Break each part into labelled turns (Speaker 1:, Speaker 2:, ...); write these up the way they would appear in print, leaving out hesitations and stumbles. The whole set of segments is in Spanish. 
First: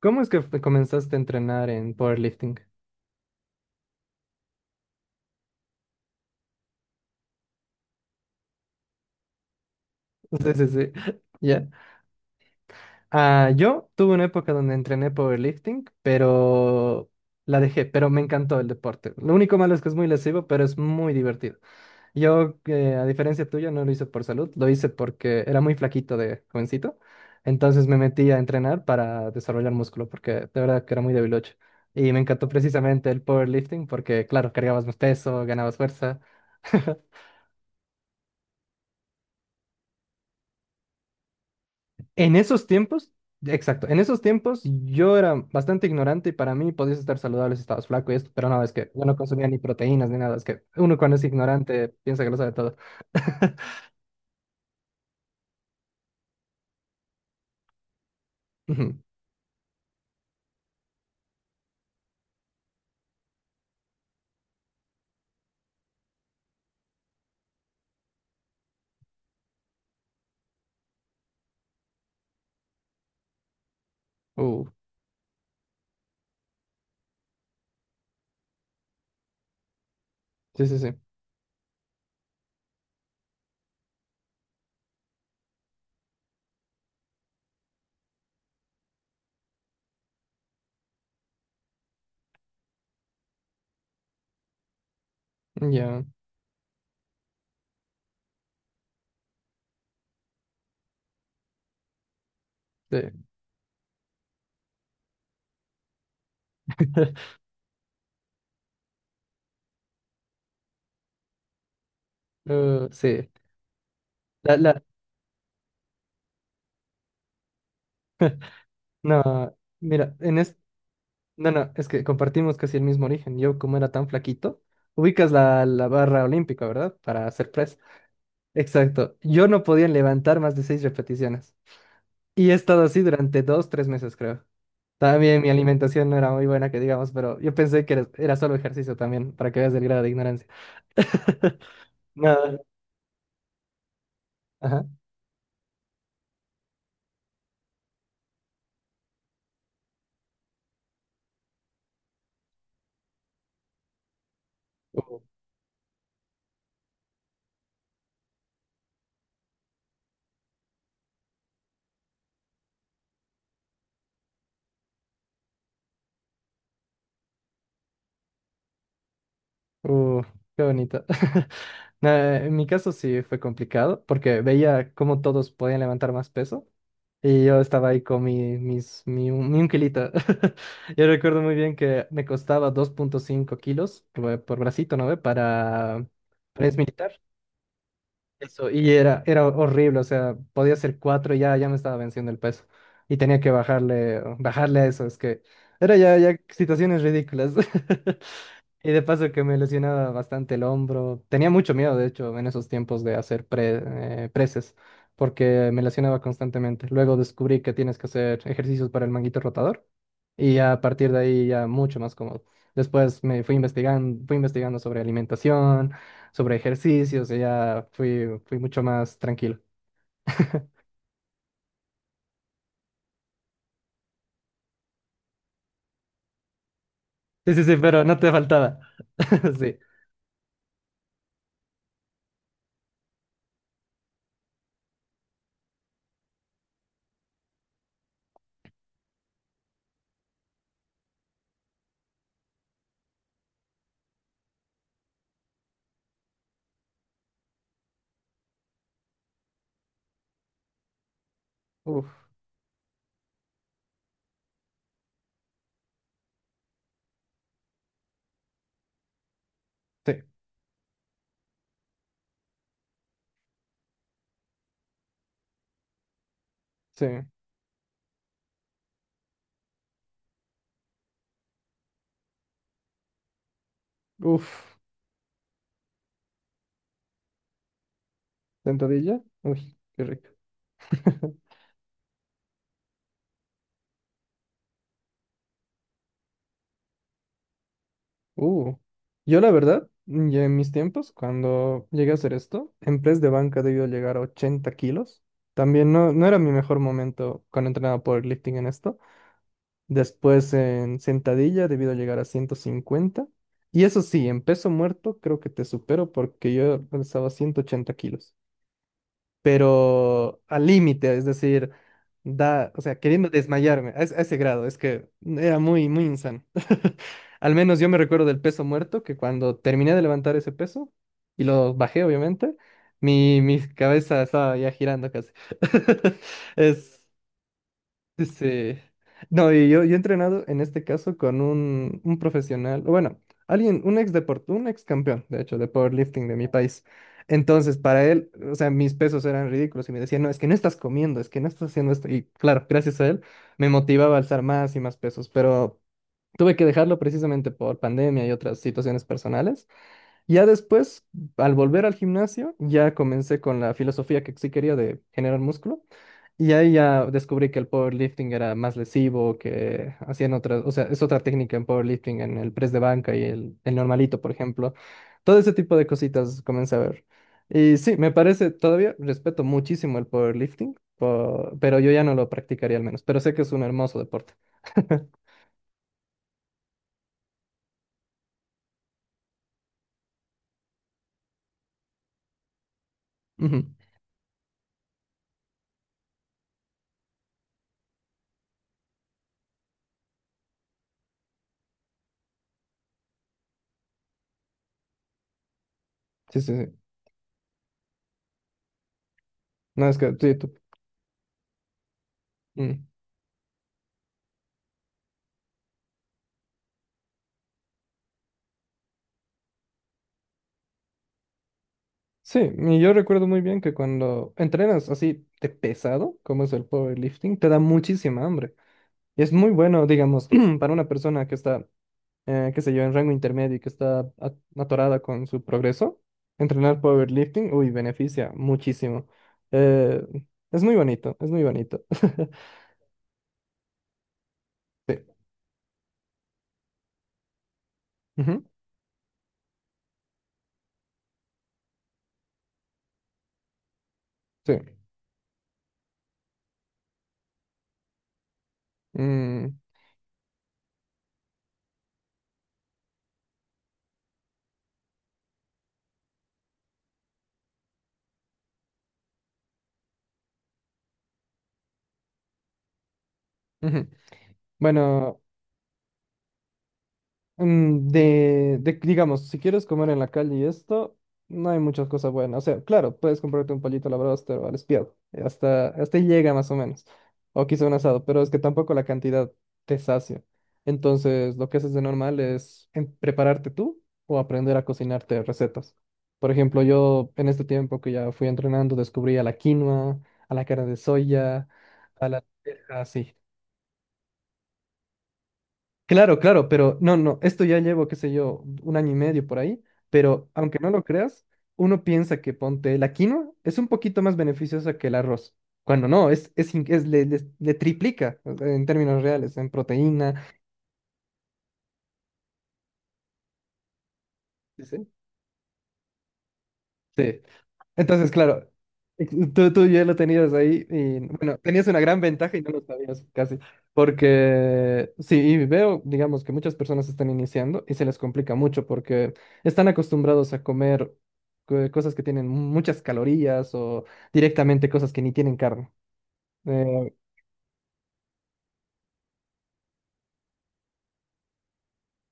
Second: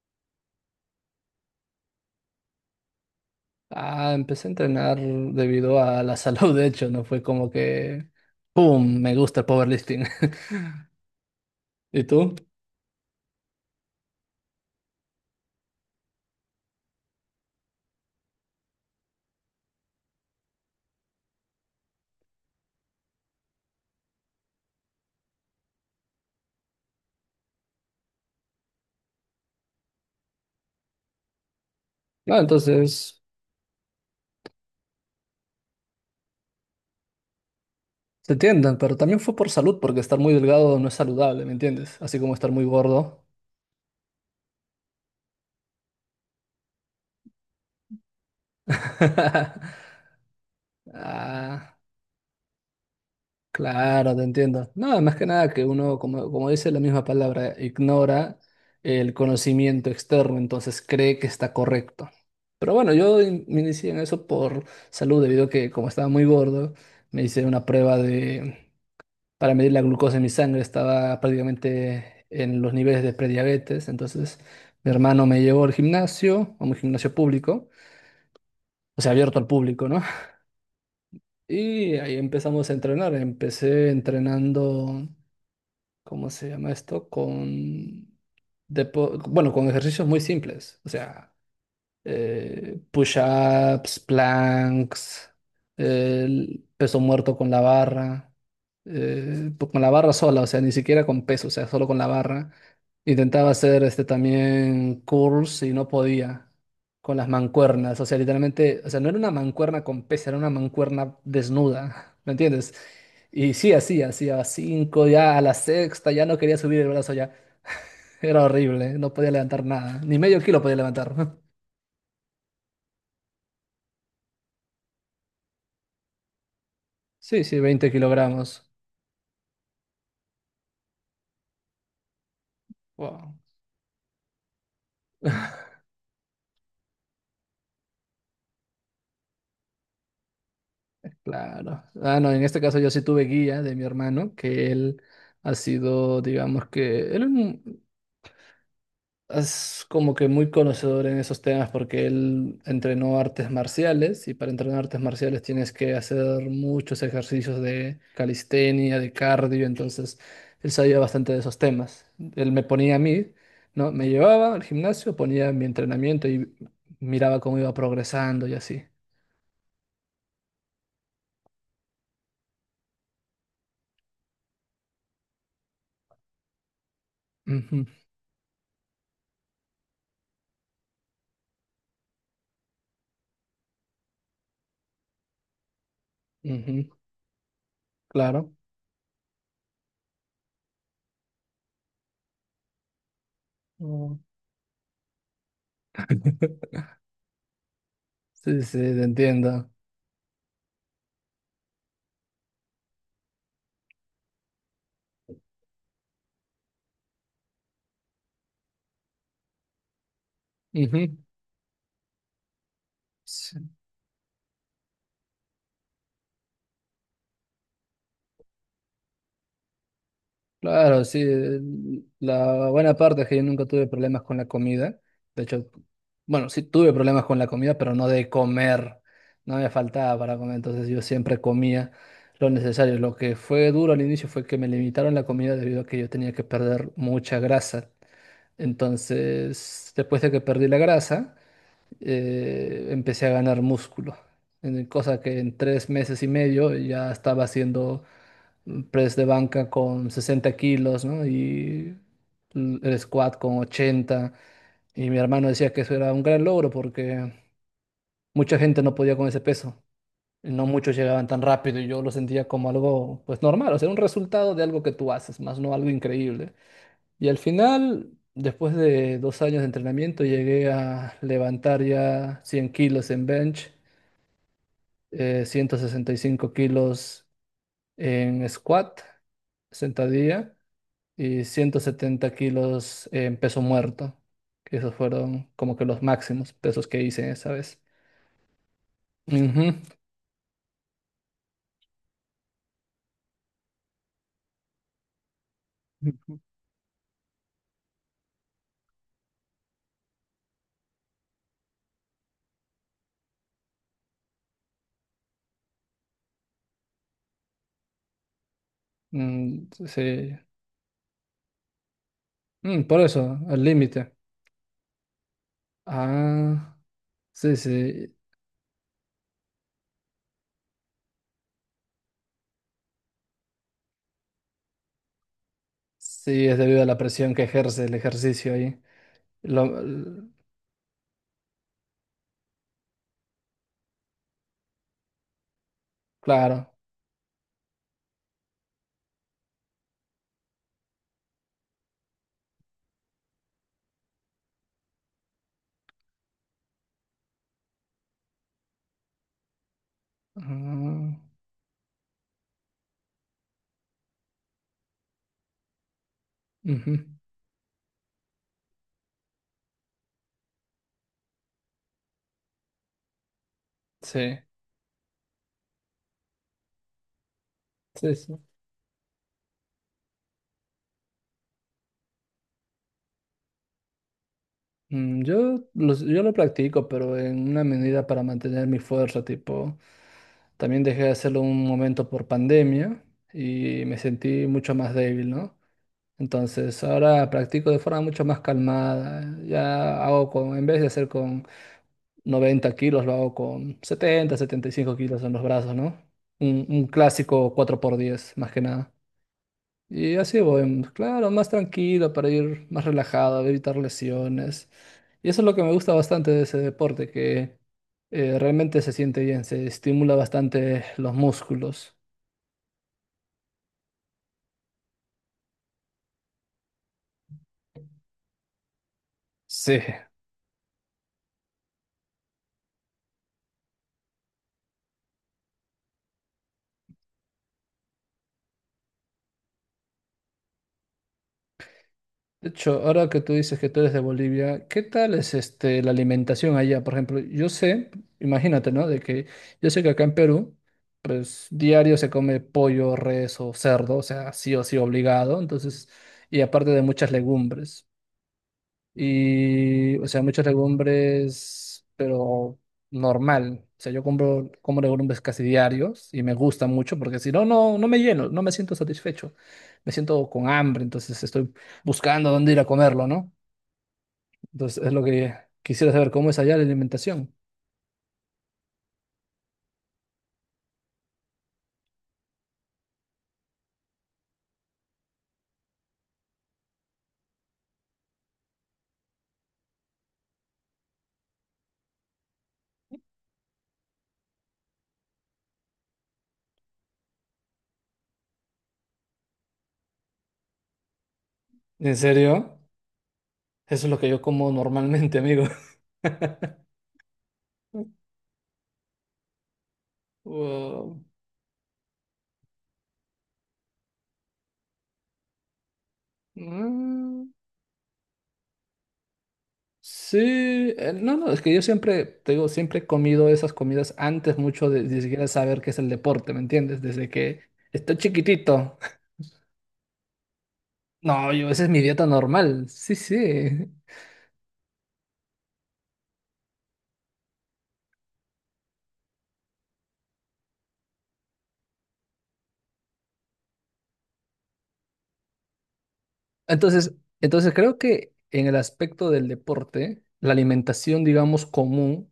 Speaker 1: ¿Cómo es que comenzaste a entrenar en powerlifting?
Speaker 2: Ah, empecé a entrenar debido a la salud, de hecho, no fue como que, ¡pum!, me gusta el powerlifting.
Speaker 1: Sí, sí, sí. Ya.
Speaker 2: ¿Y tú?
Speaker 1: Ah, yo tuve una época donde entrené powerlifting, pero la dejé, pero me encantó el deporte. Lo único malo es que es muy lesivo, pero es muy divertido. Yo, a diferencia tuya, no lo hice por salud, lo hice porque era muy flaquito de jovencito. Entonces me metí a entrenar para desarrollar músculo, porque de verdad que era muy debilucho. Y me
Speaker 2: No,
Speaker 1: encantó precisamente el
Speaker 2: entonces,
Speaker 1: powerlifting porque, claro, cargabas más peso, ganabas fuerza.
Speaker 2: te entienden, pero también fue por salud, porque estar muy delgado no es saludable, ¿me entiendes? Así como
Speaker 1: En
Speaker 2: estar muy
Speaker 1: esos tiempos,
Speaker 2: gordo.
Speaker 1: exacto, en esos tiempos yo era bastante ignorante y para mí podías estar saludable si estabas flaco y esto, pero no, es que yo no consumía ni proteínas ni nada, es que uno cuando es
Speaker 2: Ah,
Speaker 1: ignorante piensa que lo sabe todo.
Speaker 2: claro, te entiendo. No, más que nada que uno, como dice la misma palabra, ignora
Speaker 1: Ujú.
Speaker 2: el conocimiento externo, entonces cree que está correcto. Pero bueno, yo me inicié en eso por salud, debido a que como estaba muy gordo, me hice una prueba de, para medir la glucosa en mi sangre, estaba prácticamente en los niveles de prediabetes, entonces
Speaker 1: Uh,
Speaker 2: mi hermano me llevó al gimnasio, a un gimnasio público, o sea, abierto al público, ¿no?
Speaker 1: sí, sí, sí,
Speaker 2: Y ahí empezamos a entrenar, empecé entrenando. ¿Cómo se llama esto? Bueno, con ejercicios muy simples. O sea, push-ups, planks,
Speaker 1: ya,
Speaker 2: el peso muerto con la barra, con la barra sola, o sea, ni siquiera con peso, o sea, solo con la barra.
Speaker 1: sí.
Speaker 2: Intentaba hacer este también curls y no podía con las mancuernas, o sea, literalmente, o sea, no era una mancuerna con peso, era una mancuerna desnuda, ¿me entiendes?
Speaker 1: Sí,
Speaker 2: Y sí, así, hacía
Speaker 1: la, la,
Speaker 2: cinco, ya a la sexta, ya no quería subir el brazo ya. Era horrible, no podía
Speaker 1: no,
Speaker 2: levantar nada,
Speaker 1: mira,
Speaker 2: ni medio kilo podía levantar.
Speaker 1: no, no, es que compartimos casi el mismo origen, yo como era tan flaquito, ubicas la barra olímpica, ¿verdad? Para
Speaker 2: Sí,
Speaker 1: hacer
Speaker 2: sí,
Speaker 1: press.
Speaker 2: 20 kilogramos.
Speaker 1: Exacto, yo no podía levantar más de seis repeticiones. Y he estado así
Speaker 2: Wow,
Speaker 1: durante dos, tres meses, creo. También mi alimentación no era muy buena, que digamos, pero yo pensé que era solo ejercicio también, para que veas el grado de ignorancia.
Speaker 2: claro. Ah, no, en
Speaker 1: Nada.
Speaker 2: este caso yo sí tuve guía de mi hermano, que
Speaker 1: Ajá.
Speaker 2: él ha sido, digamos que, él es como que muy conocedor en esos temas porque él entrenó artes marciales y para entrenar artes
Speaker 1: Uh,
Speaker 2: marciales tienes que hacer muchos ejercicios de calistenia, de cardio, entonces él sabía bastante de esos temas. Él me ponía a mí, ¿no? Me llevaba al gimnasio, ponía mi entrenamiento y miraba cómo iba progresando y así.
Speaker 1: uh, qué bonito. Nada, en mi caso sí fue complicado, porque veía cómo todos podían levantar más peso. Y yo
Speaker 2: Ujú.
Speaker 1: estaba ahí con mi un kilito. Yo recuerdo muy bien que me costaba 2,5 kilos por bracito, ¿no ve? Para es
Speaker 2: Ujú,
Speaker 1: militar.
Speaker 2: claro.
Speaker 1: Eso, y era horrible, o sea, podía ser cuatro y ya me estaba venciendo el peso. Y tenía que
Speaker 2: Mm.
Speaker 1: bajarle, bajarle a eso, es que era ya situaciones ridículas.
Speaker 2: Sí, sí,
Speaker 1: Y de
Speaker 2: te
Speaker 1: paso que me
Speaker 2: entiendo.
Speaker 1: lesionaba bastante el hombro. Tenía mucho miedo, de hecho, en esos tiempos de hacer preses, porque me lesionaba constantemente. Luego descubrí que tienes que hacer ejercicios para el manguito rotador y ya a partir de
Speaker 2: Ujú.
Speaker 1: ahí ya mucho más cómodo. Después me fui
Speaker 2: Sí,
Speaker 1: investigando, sobre alimentación, sobre ejercicios y ya fui mucho más tranquilo.
Speaker 2: claro, sí. La buena parte es que yo nunca tuve problemas con la comida. De hecho, bueno, sí tuve problemas con la
Speaker 1: Sí, sí, sí,
Speaker 2: comida, pero
Speaker 1: pero
Speaker 2: no
Speaker 1: no
Speaker 2: de
Speaker 1: te faltaba.
Speaker 2: comer. No me
Speaker 1: Sí.
Speaker 2: faltaba para comer, entonces yo siempre comía lo necesario. Lo que fue duro al inicio fue que me limitaron la comida debido a que yo tenía que perder mucha grasa. Entonces, después de que perdí la grasa, empecé a ganar músculo, cosa que en 3 meses y medio ya estaba haciendo press de banca con 60 kilos, ¿no? Y
Speaker 1: Uf,
Speaker 2: el squat con 80. Y mi hermano decía que eso era un gran logro porque mucha gente no podía con ese peso,
Speaker 1: sí,
Speaker 2: y no muchos llegaban tan rápido y yo lo sentía como algo pues normal, o sea, un resultado de algo que tú haces, más no algo increíble.
Speaker 1: sí.
Speaker 2: Y al final, después de 2 años de entrenamiento, llegué a levantar ya 100 kilos en bench
Speaker 1: Uf,
Speaker 2: 165 kilos en squat,
Speaker 1: sentadilla. Uy, qué rico.
Speaker 2: sentadilla, y 170 kilos en peso muerto. Que Esos fueron como que los máximos pesos que hice esa vez.
Speaker 1: Uh, yo la
Speaker 2: Ujú,
Speaker 1: verdad, ya en mis tiempos, cuando llegué a hacer esto, en press de banca debió llegar a 80 kilos. También no, no era mi mejor momento cuando entrenaba powerlifting en esto. Después en sentadilla debido a llegar a 150. Y eso sí, en peso muerto creo que te supero porque yo alzaba 180 kilos
Speaker 2: mm, sí.
Speaker 1: pero al límite, es decir, da, o
Speaker 2: Mm,
Speaker 1: sea,
Speaker 2: por
Speaker 1: queriendo
Speaker 2: eso, al
Speaker 1: desmayarme a,
Speaker 2: límite.
Speaker 1: a ese grado, es que era muy, muy insano.
Speaker 2: Ah,
Speaker 1: Al
Speaker 2: sí,
Speaker 1: menos yo me
Speaker 2: sí.
Speaker 1: recuerdo del peso muerto, que cuando terminé de levantar ese peso, y lo bajé, obviamente, mi cabeza estaba ya girando casi.
Speaker 2: Sí, es debido a la
Speaker 1: Es.
Speaker 2: presión que ejerce el ejercicio
Speaker 1: Sí.
Speaker 2: ahí.
Speaker 1: No,
Speaker 2: Lo-
Speaker 1: y yo he
Speaker 2: l-
Speaker 1: entrenado en este caso con un profesional, o bueno, alguien, un un ex campeón, de hecho, de powerlifting de mi
Speaker 2: claro.
Speaker 1: país. Entonces, para él, o sea, mis pesos eran ridículos y me decía, no, es que no estás comiendo, es que no estás haciendo esto. Y claro, gracias a él, me motivaba a alzar más y más pesos, pero tuve que dejarlo precisamente por pandemia y otras situaciones personales. Ya después,
Speaker 2: Ah,
Speaker 1: al volver al gimnasio, ya comencé con la filosofía que sí quería de generar músculo. Y ahí ya
Speaker 2: ujú,
Speaker 1: descubrí que el powerlifting era más lesivo, que hacían otras, o sea, es otra técnica en powerlifting, en el press de banca y el normalito, por
Speaker 2: sí,
Speaker 1: ejemplo. Todo ese tipo de cositas comencé a ver. Y sí, me
Speaker 2: sí, sí.
Speaker 1: parece, todavía respeto muchísimo el powerlifting, pero yo ya no lo practicaría al menos, pero sé que es un hermoso deporte.
Speaker 2: Mm, yo lo practico, pero en una medida para mantener mi fuerza, tipo, también dejé de hacerlo un momento por pandemia
Speaker 1: Ujú.
Speaker 2: y me sentí mucho más débil, ¿no? Entonces ahora practico de forma mucho más calmada, ya hago con, en vez de hacer con 90 kilos, lo hago con setenta setenta y cinco kilos en los brazos, ¿no?
Speaker 1: Sí, sí,
Speaker 2: Un,
Speaker 1: sí.
Speaker 2: un clásico cuatro por diez más que nada.
Speaker 1: No, es que
Speaker 2: Y
Speaker 1: sí,
Speaker 2: así
Speaker 1: tú-
Speaker 2: voy, claro, más tranquilo para ir
Speaker 1: mm.
Speaker 2: más relajado, evitar lesiones. Y eso es lo que me gusta bastante de ese deporte, que realmente se siente bien, se estimula bastante los músculos.
Speaker 1: Sí, y yo recuerdo muy bien que cuando entrenas así de pesado, como es el powerlifting, te da muchísima hambre. Es muy
Speaker 2: Sí.
Speaker 1: bueno, digamos, para una persona que está, qué sé yo, en rango intermedio y que está atorada con su progreso, entrenar powerlifting, uy, beneficia muchísimo. Eh, es muy bonito, es muy bonito.
Speaker 2: De hecho, ahora que tú dices que tú eres de Bolivia, ¿Qué
Speaker 1: Sí.
Speaker 2: tal es este, la alimentación allá? Por ejemplo, yo sé,
Speaker 1: Ujú,
Speaker 2: imagínate, ¿no? De que yo sé que acá en Perú, pues diario se come pollo, res o cerdo, o sea,
Speaker 1: sí.
Speaker 2: sí o sí obligado, entonces, y aparte de muchas legumbres.
Speaker 1: Mm,
Speaker 2: Y, o sea, muchos legumbres, pero normal. O sea, yo compro, como legumbres casi diarios y me gusta mucho porque si no, no, no me lleno, no me siento satisfecho. Me siento con hambre, entonces estoy buscando dónde ir a comerlo, ¿no?
Speaker 1: ujú.
Speaker 2: Entonces es lo
Speaker 1: Bueno.
Speaker 2: que quisiera saber, ¿cómo es allá la alimentación?
Speaker 1: De, digamos, si quieres comer en la calle y esto, no hay muchas cosas buenas. O sea, claro, puedes comprarte un pollito a la broster o al espiado. Hasta, hasta ahí llega más o menos. O quizá un asado, pero es que tampoco la cantidad te sacia. Entonces, lo que haces de normal es prepararte tú o aprender a cocinarte recetas. Por ejemplo, yo en este tiempo que ya fui entrenando, descubrí a la quinoa, a la carne de soya,
Speaker 2: ¿En
Speaker 1: a la
Speaker 2: serio?
Speaker 1: lenteja, así.
Speaker 2: Eso es lo que yo como normalmente, amigo.
Speaker 1: Claro, claro, pero no, no, esto ya llevo, qué sé yo, un año y medio por ahí, pero aunque no lo
Speaker 2: Wow.
Speaker 1: creas, uno piensa que ponte la quinoa es un poquito más beneficiosa que el arroz, cuando no, es, in- es- le-
Speaker 2: Mm.
Speaker 1: le triplica o sea, en términos reales, en proteína.
Speaker 2: Sí, no, no, es que yo siempre, te digo, siempre he comido esas comidas antes
Speaker 1: Sí,
Speaker 2: mucho de
Speaker 1: sí.
Speaker 2: ni siquiera saber qué es el deporte, ¿me entiendes? Desde
Speaker 1: Sí.
Speaker 2: que estoy
Speaker 1: Entonces, claro,
Speaker 2: chiquitito.
Speaker 1: tú ya lo tenías ahí y
Speaker 2: No,
Speaker 1: bueno,
Speaker 2: yo, esa
Speaker 1: tenías
Speaker 2: es
Speaker 1: una
Speaker 2: mi
Speaker 1: gran
Speaker 2: dieta
Speaker 1: ventaja y no lo
Speaker 2: normal. Sí,
Speaker 1: sabías
Speaker 2: sí.
Speaker 1: casi, porque sí, y veo, digamos, que muchas personas están iniciando y se les complica mucho porque están acostumbrados a comer cosas que tienen muchas calorías o directamente cosas que ni tienen carne. Eh,
Speaker 2: Entonces, entonces, creo que en el aspecto del deporte, la alimentación, digamos, común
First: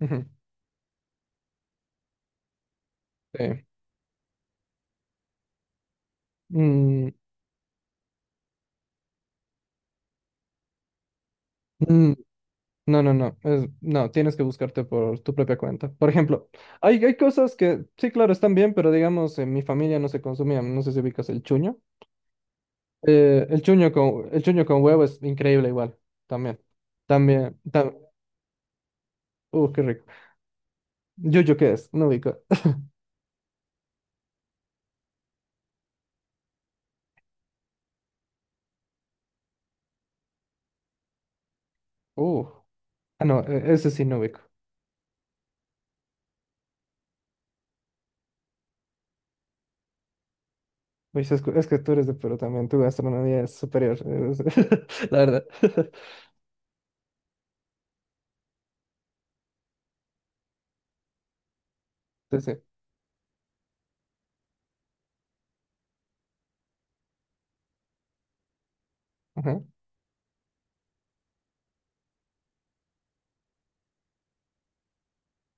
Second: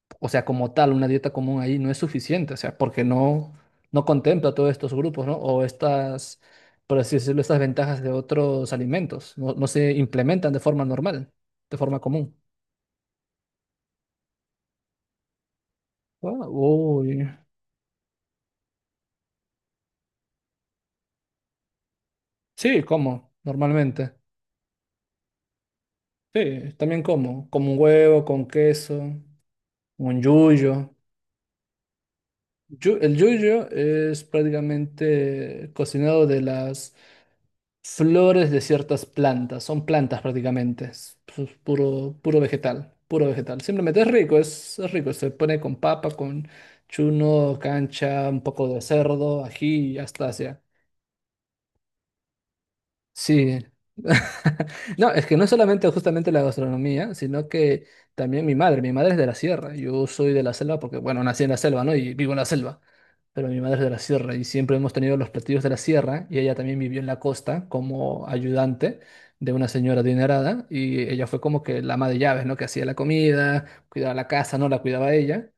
Speaker 1: ujú,
Speaker 2: o sea, como tal, una dieta común ahí no es suficiente, o sea, porque no,
Speaker 1: sí.
Speaker 2: no contempla todos estos grupos, ¿no? O estas, por
Speaker 1: Mm,
Speaker 2: así decirlo, estas ventajas de otros alimentos, no, no se implementan de forma normal, de forma
Speaker 1: mm.
Speaker 2: común.
Speaker 1: No, no, no, no, tienes que buscarte por tu propia cuenta. Por
Speaker 2: Ah,
Speaker 1: ejemplo, hay
Speaker 2: uy.
Speaker 1: cosas que sí, claro, están bien, pero digamos, en mi familia no se consumían, no sé si ubicas el chuño.
Speaker 2: Sí, como, normalmente.
Speaker 1: El chuño con huevo es increíble igual, también.
Speaker 2: Sí, también como,
Speaker 1: También,
Speaker 2: como un
Speaker 1: tam-
Speaker 2: huevo, con queso,
Speaker 1: qué rico.
Speaker 2: un yuyo.
Speaker 1: Yuyo, ¿qué es? No ubico.
Speaker 2: El yuyo es prácticamente cocinado de las flores de ciertas plantas, son plantas prácticamente, es puro, puro
Speaker 1: Uh,
Speaker 2: vegetal,
Speaker 1: ah,
Speaker 2: puro
Speaker 1: no,
Speaker 2: vegetal.
Speaker 1: ese
Speaker 2: Simplemente
Speaker 1: sí
Speaker 2: es
Speaker 1: no
Speaker 2: rico,
Speaker 1: ubico.
Speaker 2: es rico, se pone con papa, con chuno, cancha, un poco de cerdo, ají y hasta así.
Speaker 1: Uy, que es que tú eres de Perú también, tu gastronomía es
Speaker 2: Sí.
Speaker 1: superior, es-
Speaker 2: No,
Speaker 1: la
Speaker 2: es que
Speaker 1: verdad.
Speaker 2: no solamente justamente la gastronomía, sino que también mi madre. Mi madre es de la sierra. Yo soy de la selva porque, bueno, nací en la selva, ¿no? Y vivo en
Speaker 1: Sí,
Speaker 2: la
Speaker 1: sí.
Speaker 2: selva. Pero mi madre es de la sierra y siempre hemos tenido los platillos de la sierra y ella también vivió en la costa como ayudante de
Speaker 1: Ajá.
Speaker 2: una señora adinerada y ella fue como que la ama de llaves, ¿no? Que hacía la comida, cuidaba la casa, ¿no? La cuidaba ella,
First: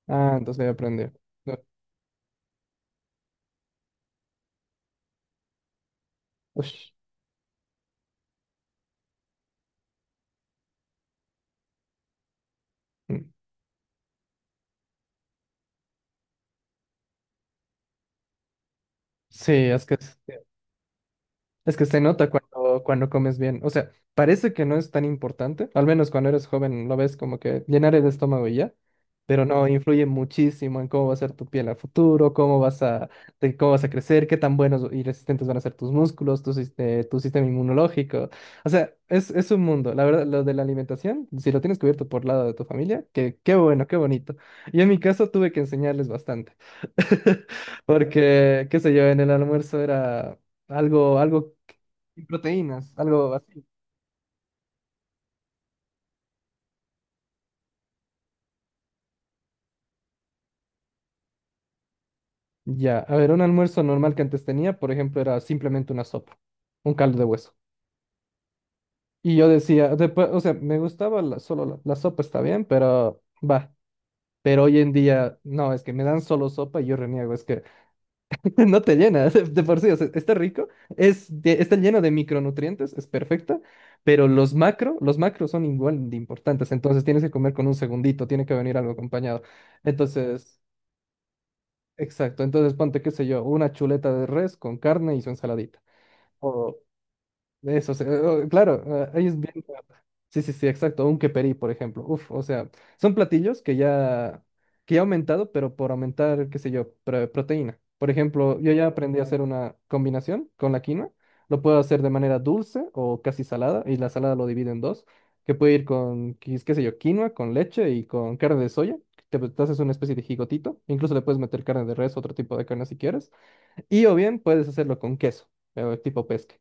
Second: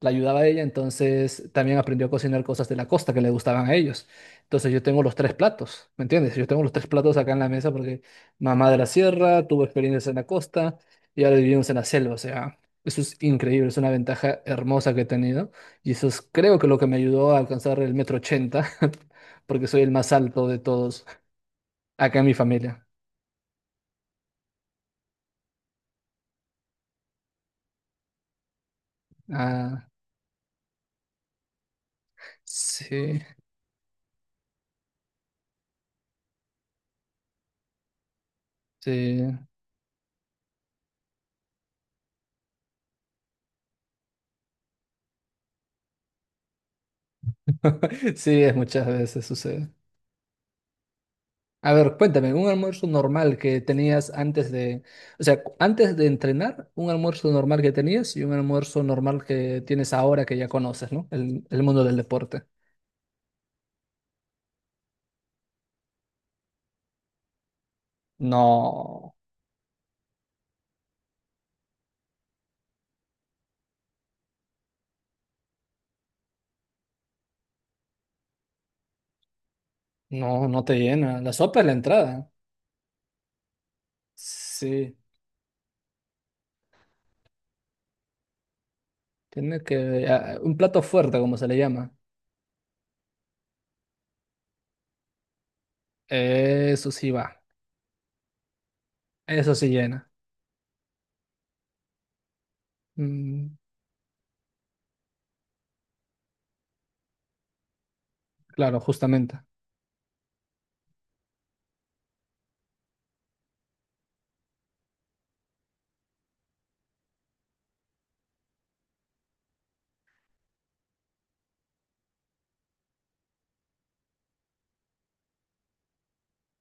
Speaker 2: la
Speaker 1: Ah,
Speaker 2: ayudaba a ella,
Speaker 1: entonces ya aprendí.
Speaker 2: entonces
Speaker 1: No.
Speaker 2: también aprendió a cocinar cosas de la costa que le gustaban a ellos. Entonces yo tengo los tres platos, ¿me entiendes? Yo tengo los tres
Speaker 1: Ush.
Speaker 2: platos acá en la mesa porque mamá de la sierra, tuvo experiencias en la costa y ahora vivimos en la selva, o sea, eso es
Speaker 1: Mm.
Speaker 2: increíble, es una ventaja hermosa que he tenido y eso es creo que lo que me ayudó a alcanzar el metro ochenta
Speaker 1: Sí,
Speaker 2: porque soy
Speaker 1: es
Speaker 2: el
Speaker 1: que
Speaker 2: más
Speaker 1: es.
Speaker 2: alto de todos
Speaker 1: Es que se
Speaker 2: acá en
Speaker 1: nota
Speaker 2: mi
Speaker 1: cuando,
Speaker 2: familia.
Speaker 1: cuando comes bien. O sea, parece que no es tan importante. Al menos cuando eres joven lo ves como que llenar el estómago y ya. Pero no,
Speaker 2: Ah,
Speaker 1: influye muchísimo en cómo va a ser tu piel a futuro, cómo vas a,
Speaker 2: sí,
Speaker 1: de cómo vas a crecer, qué tan buenos y resistentes van a ser tus músculos, tu, tu sistema inmunológico. O sea, es,
Speaker 2: sí,
Speaker 1: es un mundo. La verdad, lo de la alimentación, si lo tienes cubierto por lado de tu familia, que, qué bueno, qué bonito. Yo en mi caso tuve que enseñarles bastante.
Speaker 2: sí, es
Speaker 1: Porque, qué
Speaker 2: muchas
Speaker 1: sé yo, en
Speaker 2: veces
Speaker 1: el
Speaker 2: sucede.
Speaker 1: almuerzo era algo
Speaker 2: A ver,
Speaker 1: sin
Speaker 2: cuéntame, un almuerzo
Speaker 1: proteínas, algo
Speaker 2: normal que
Speaker 1: así.
Speaker 2: tenías antes de, o sea, antes de entrenar, un almuerzo normal que tenías y un almuerzo normal que tienes ahora que ya conoces, ¿no? El mundo del deporte.
Speaker 1: Ya, a ver, un almuerzo normal que antes tenía, por ejemplo, era simplemente una sopa, un caldo de hueso.
Speaker 2: No,
Speaker 1: Y yo decía, después, o sea, me gustaba la, solo la sopa, está bien, pero va. Pero hoy en día, no, es que me dan solo sopa y yo reniego, es que no te llena, de por sí, o sea, está
Speaker 2: no, no
Speaker 1: rico,
Speaker 2: te llena. La sopa es la
Speaker 1: está lleno de
Speaker 2: entrada.
Speaker 1: micronutrientes, es perfecta, pero los macro,
Speaker 2: Sí,
Speaker 1: los macros son igual de importantes, entonces tienes que comer con un segundito, tiene que venir algo acompañado.
Speaker 2: tiene que, ah, un
Speaker 1: Entonces,
Speaker 2: plato fuerte, como se le llama.
Speaker 1: exacto, entonces ponte, qué sé yo, una chuleta de res con carne y su ensaladita. O
Speaker 2: Eso sí va,
Speaker 1: eso, claro, ahí es bien.
Speaker 2: eso sí llena.
Speaker 1: Sí, sí, sí, exacto. Un queperi, por ejemplo. Uf, o sea, son
Speaker 2: Mm,
Speaker 1: platillos que ya, ha aumentado, pero por aumentar, qué sé yo, proteína. Por ejemplo, yo
Speaker 2: claro,
Speaker 1: ya aprendí a
Speaker 2: justamente.
Speaker 1: hacer una combinación con la quinoa. Lo puedo hacer de manera dulce o casi salada, y la salada lo divido en dos, que puede ir con, qué sé yo, quinoa, con leche y con carne de soya. Te haces una especie de gigotito. Incluso le puedes meter carne de res, otro tipo de carne si quieres. Y o bien puedes hacerlo con queso, tipo pesca.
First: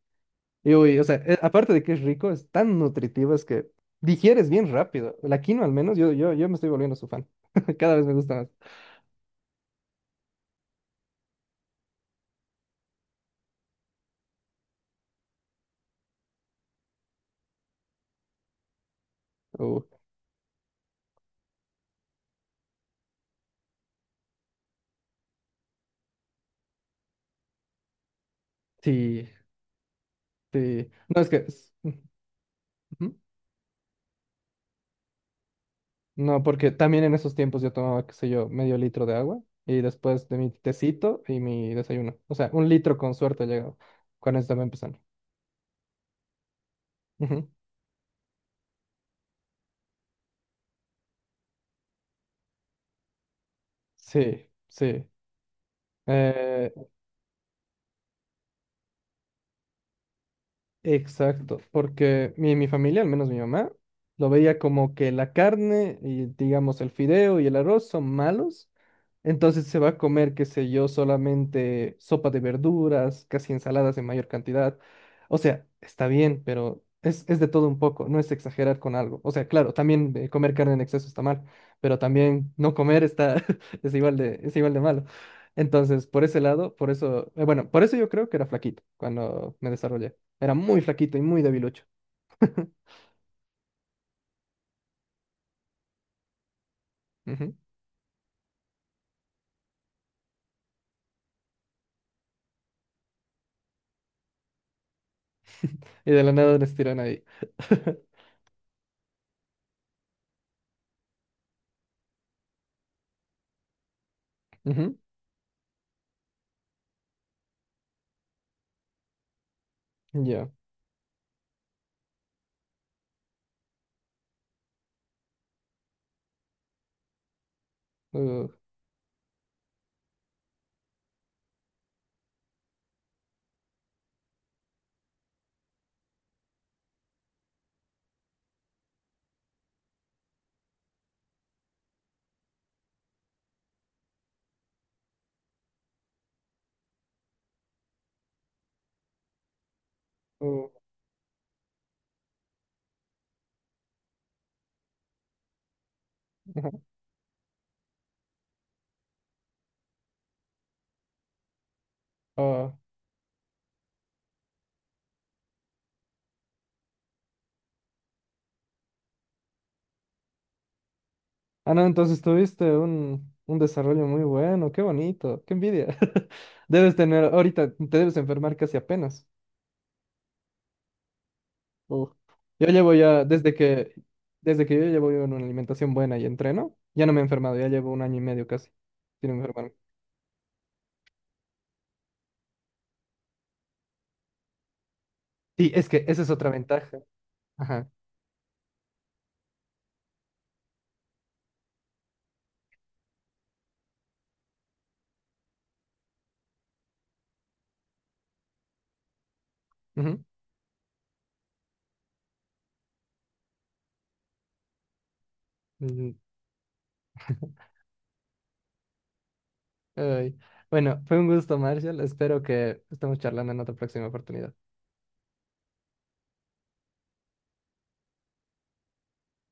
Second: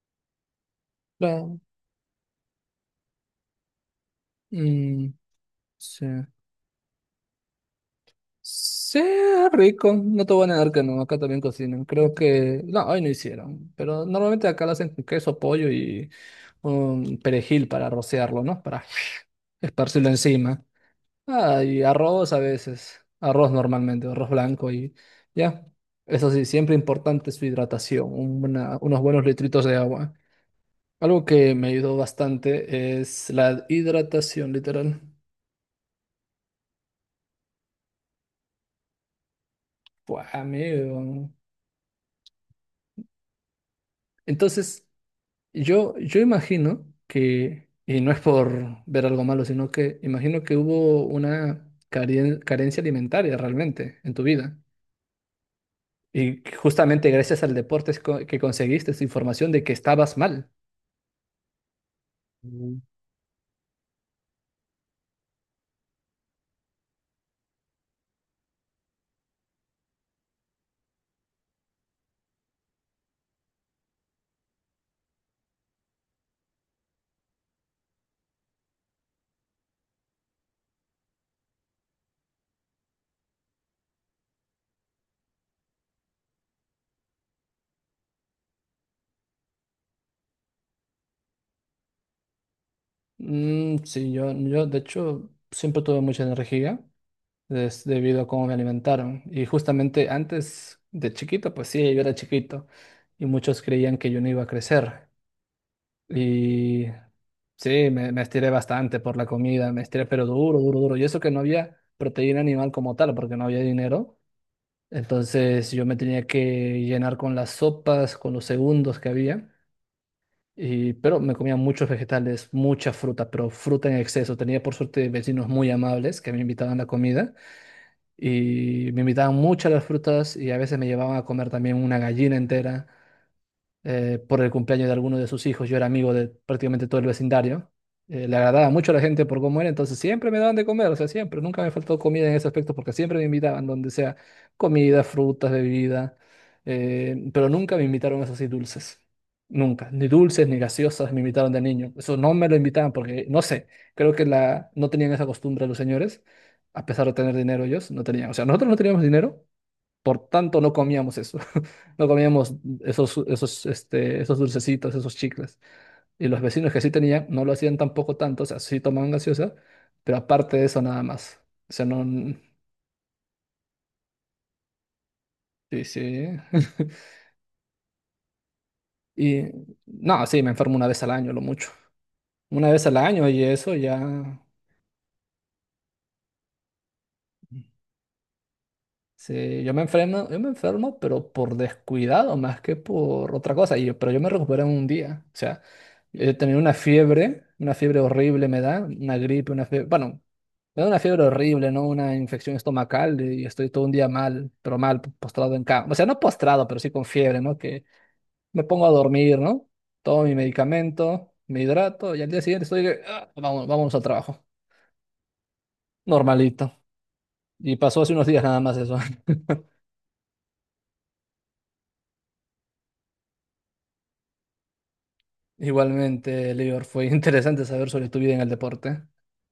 Speaker 1: Y uy, o sea,
Speaker 2: Claro.
Speaker 1: aparte de que es rico, es tan nutritivo, es que digieres bien
Speaker 2: Mm,
Speaker 1: rápido. La quinoa al menos,
Speaker 2: sí.
Speaker 1: yo me estoy volviendo su fan. Cada vez me gusta más.
Speaker 2: Sí, es rico, no te voy a negar que no, acá también cocinan. Creo que, no, hoy no hicieron, pero normalmente acá lo hacen con queso, pollo y un perejil para rociarlo, ¿no? Para
Speaker 1: Uh,
Speaker 2: esparcirlo encima. Ah, y arroz a veces, arroz normalmente, arroz blanco y ya. Eso sí, siempre importante su hidratación, unos buenos
Speaker 1: sí,
Speaker 2: litritos de agua.
Speaker 1: sí. No,
Speaker 2: Algo
Speaker 1: es que...
Speaker 2: que me ayudó bastante
Speaker 1: ujú.
Speaker 2: es la hidratación, literal.
Speaker 1: No, porque también en esos tiempos yo tomaba, qué sé yo, medio litro de agua y después
Speaker 2: Buah,
Speaker 1: de mi tecito
Speaker 2: amigo.
Speaker 1: y mi desayuno. O sea, un litro con suerte llegaba cuando estaba
Speaker 2: Entonces.
Speaker 1: empezando.
Speaker 2: Yo imagino
Speaker 1: Ujú.
Speaker 2: que, y no es por ver algo malo, sino que imagino que hubo una carencia alimentaria realmente en tu
Speaker 1: Sí,
Speaker 2: vida.
Speaker 1: sí.
Speaker 2: Y
Speaker 1: Eh,
Speaker 2: justamente gracias al deporte que conseguiste esa información de que estabas mal.
Speaker 1: exacto, porque mi
Speaker 2: Mm.
Speaker 1: familia, al menos mi mamá, lo veía como que la carne y digamos el fideo y el arroz son malos entonces se va a comer, qué sé yo, solamente sopa de verduras, casi ensaladas en mayor cantidad. O sea, está bien, pero es de todo un poco, no es exagerar con algo. O sea, claro, también comer carne en exceso está mal, pero también no comer está, es igual de malo. Entonces, por ese lado, por eso, bueno, por eso yo creo que era flaquito cuando me desarrollé. Era muy flaquito y muy debilucho.
Speaker 2: Mm, sí, yo de hecho siempre tuve mucha energía
Speaker 1: Ujú.
Speaker 2: es debido a cómo me alimentaron. Y justamente antes de chiquito, pues sí, yo era chiquito y muchos creían que yo no iba a crecer.
Speaker 1: Y de la nada les
Speaker 2: Y
Speaker 1: tiran ahí.
Speaker 2: sí, me estiré bastante por la comida, me estiré, pero duro, duro, duro. Y eso que no había proteína animal como tal, porque no había dinero.
Speaker 1: Ujú,
Speaker 2: Entonces yo me tenía que llenar con las sopas, con los segundos que había.
Speaker 1: ya.
Speaker 2: Pero me comía muchos vegetales, mucha fruta, pero fruta en exceso. Tenía por suerte vecinos muy amables que me invitaban a la comida
Speaker 1: Uh,
Speaker 2: y me invitaban muchas las frutas y a veces me llevaban a comer también una gallina entera por el cumpleaños de alguno de sus hijos. Yo era amigo de prácticamente todo el vecindario. Le agradaba mucho a la gente por cómo era, entonces siempre me daban de comer, o sea, siempre, nunca me faltó comida en ese aspecto porque siempre me invitaban, donde sea comida, frutas, bebida, pero nunca me invitaron eso así dulces. Nunca, ni dulces ni
Speaker 1: uh,
Speaker 2: gaseosas me invitaron de niño. Eso no me lo invitaban porque, no sé, creo que no tenían esa costumbre los señores,
Speaker 1: ajá,
Speaker 2: a pesar de tener dinero ellos, no tenían. O sea, nosotros no teníamos dinero, por tanto, no comíamos eso. No comíamos
Speaker 1: ah.
Speaker 2: esos dulcecitos, esos chicles. Y los vecinos que sí tenían, no lo hacían tampoco tanto. O sea, sí tomaban gaseosa, pero aparte de eso, nada más.
Speaker 1: Ah,
Speaker 2: O
Speaker 1: no,
Speaker 2: sea, no.
Speaker 1: entonces tuviste un desarrollo muy bueno, qué bonito, qué
Speaker 2: Sí,
Speaker 1: envidia.
Speaker 2: sí.
Speaker 1: Debes tener, ahorita te debes enfermar casi apenas.
Speaker 2: Y no, sí, me enfermo una vez al año, lo mucho.
Speaker 1: Uf. Yo
Speaker 2: Una vez
Speaker 1: llevo
Speaker 2: al
Speaker 1: ya,
Speaker 2: año y eso ya.
Speaker 1: desde que yo llevo yo una alimentación buena y entreno, ya no me he enfermado, ya llevo un año y medio casi sin
Speaker 2: Sí,
Speaker 1: enfermarme.
Speaker 2: yo me enfermo, pero por descuidado más que por otra cosa. Pero yo me recuperé en un día. O sea,
Speaker 1: Sí, es que esa es
Speaker 2: yo
Speaker 1: otra
Speaker 2: tenía
Speaker 1: ventaja.
Speaker 2: una
Speaker 1: Ajá.
Speaker 2: fiebre horrible me da, una gripe, una fiebre, bueno, me da una fiebre horrible, ¿no? Una infección estomacal y estoy todo un día mal, pero mal, postrado en cama. O sea, no postrado, pero sí con fiebre, ¿no? Que me pongo a dormir, ¿no?
Speaker 1: Ujú.
Speaker 2: Tomo mi medicamento, me hidrato y al día siguiente estoy, que, "Ah, vamos, vamos al trabajo.
Speaker 1: Mm,
Speaker 2: Normalito." Y pasó hace unos días nada más eso.
Speaker 1: ay. Bueno, fue un gusto, Marshall. Espero que estemos charlando en otra próxima oportunidad.
Speaker 2: Igualmente, Lior, fue interesante saber sobre tu vida en el deporte.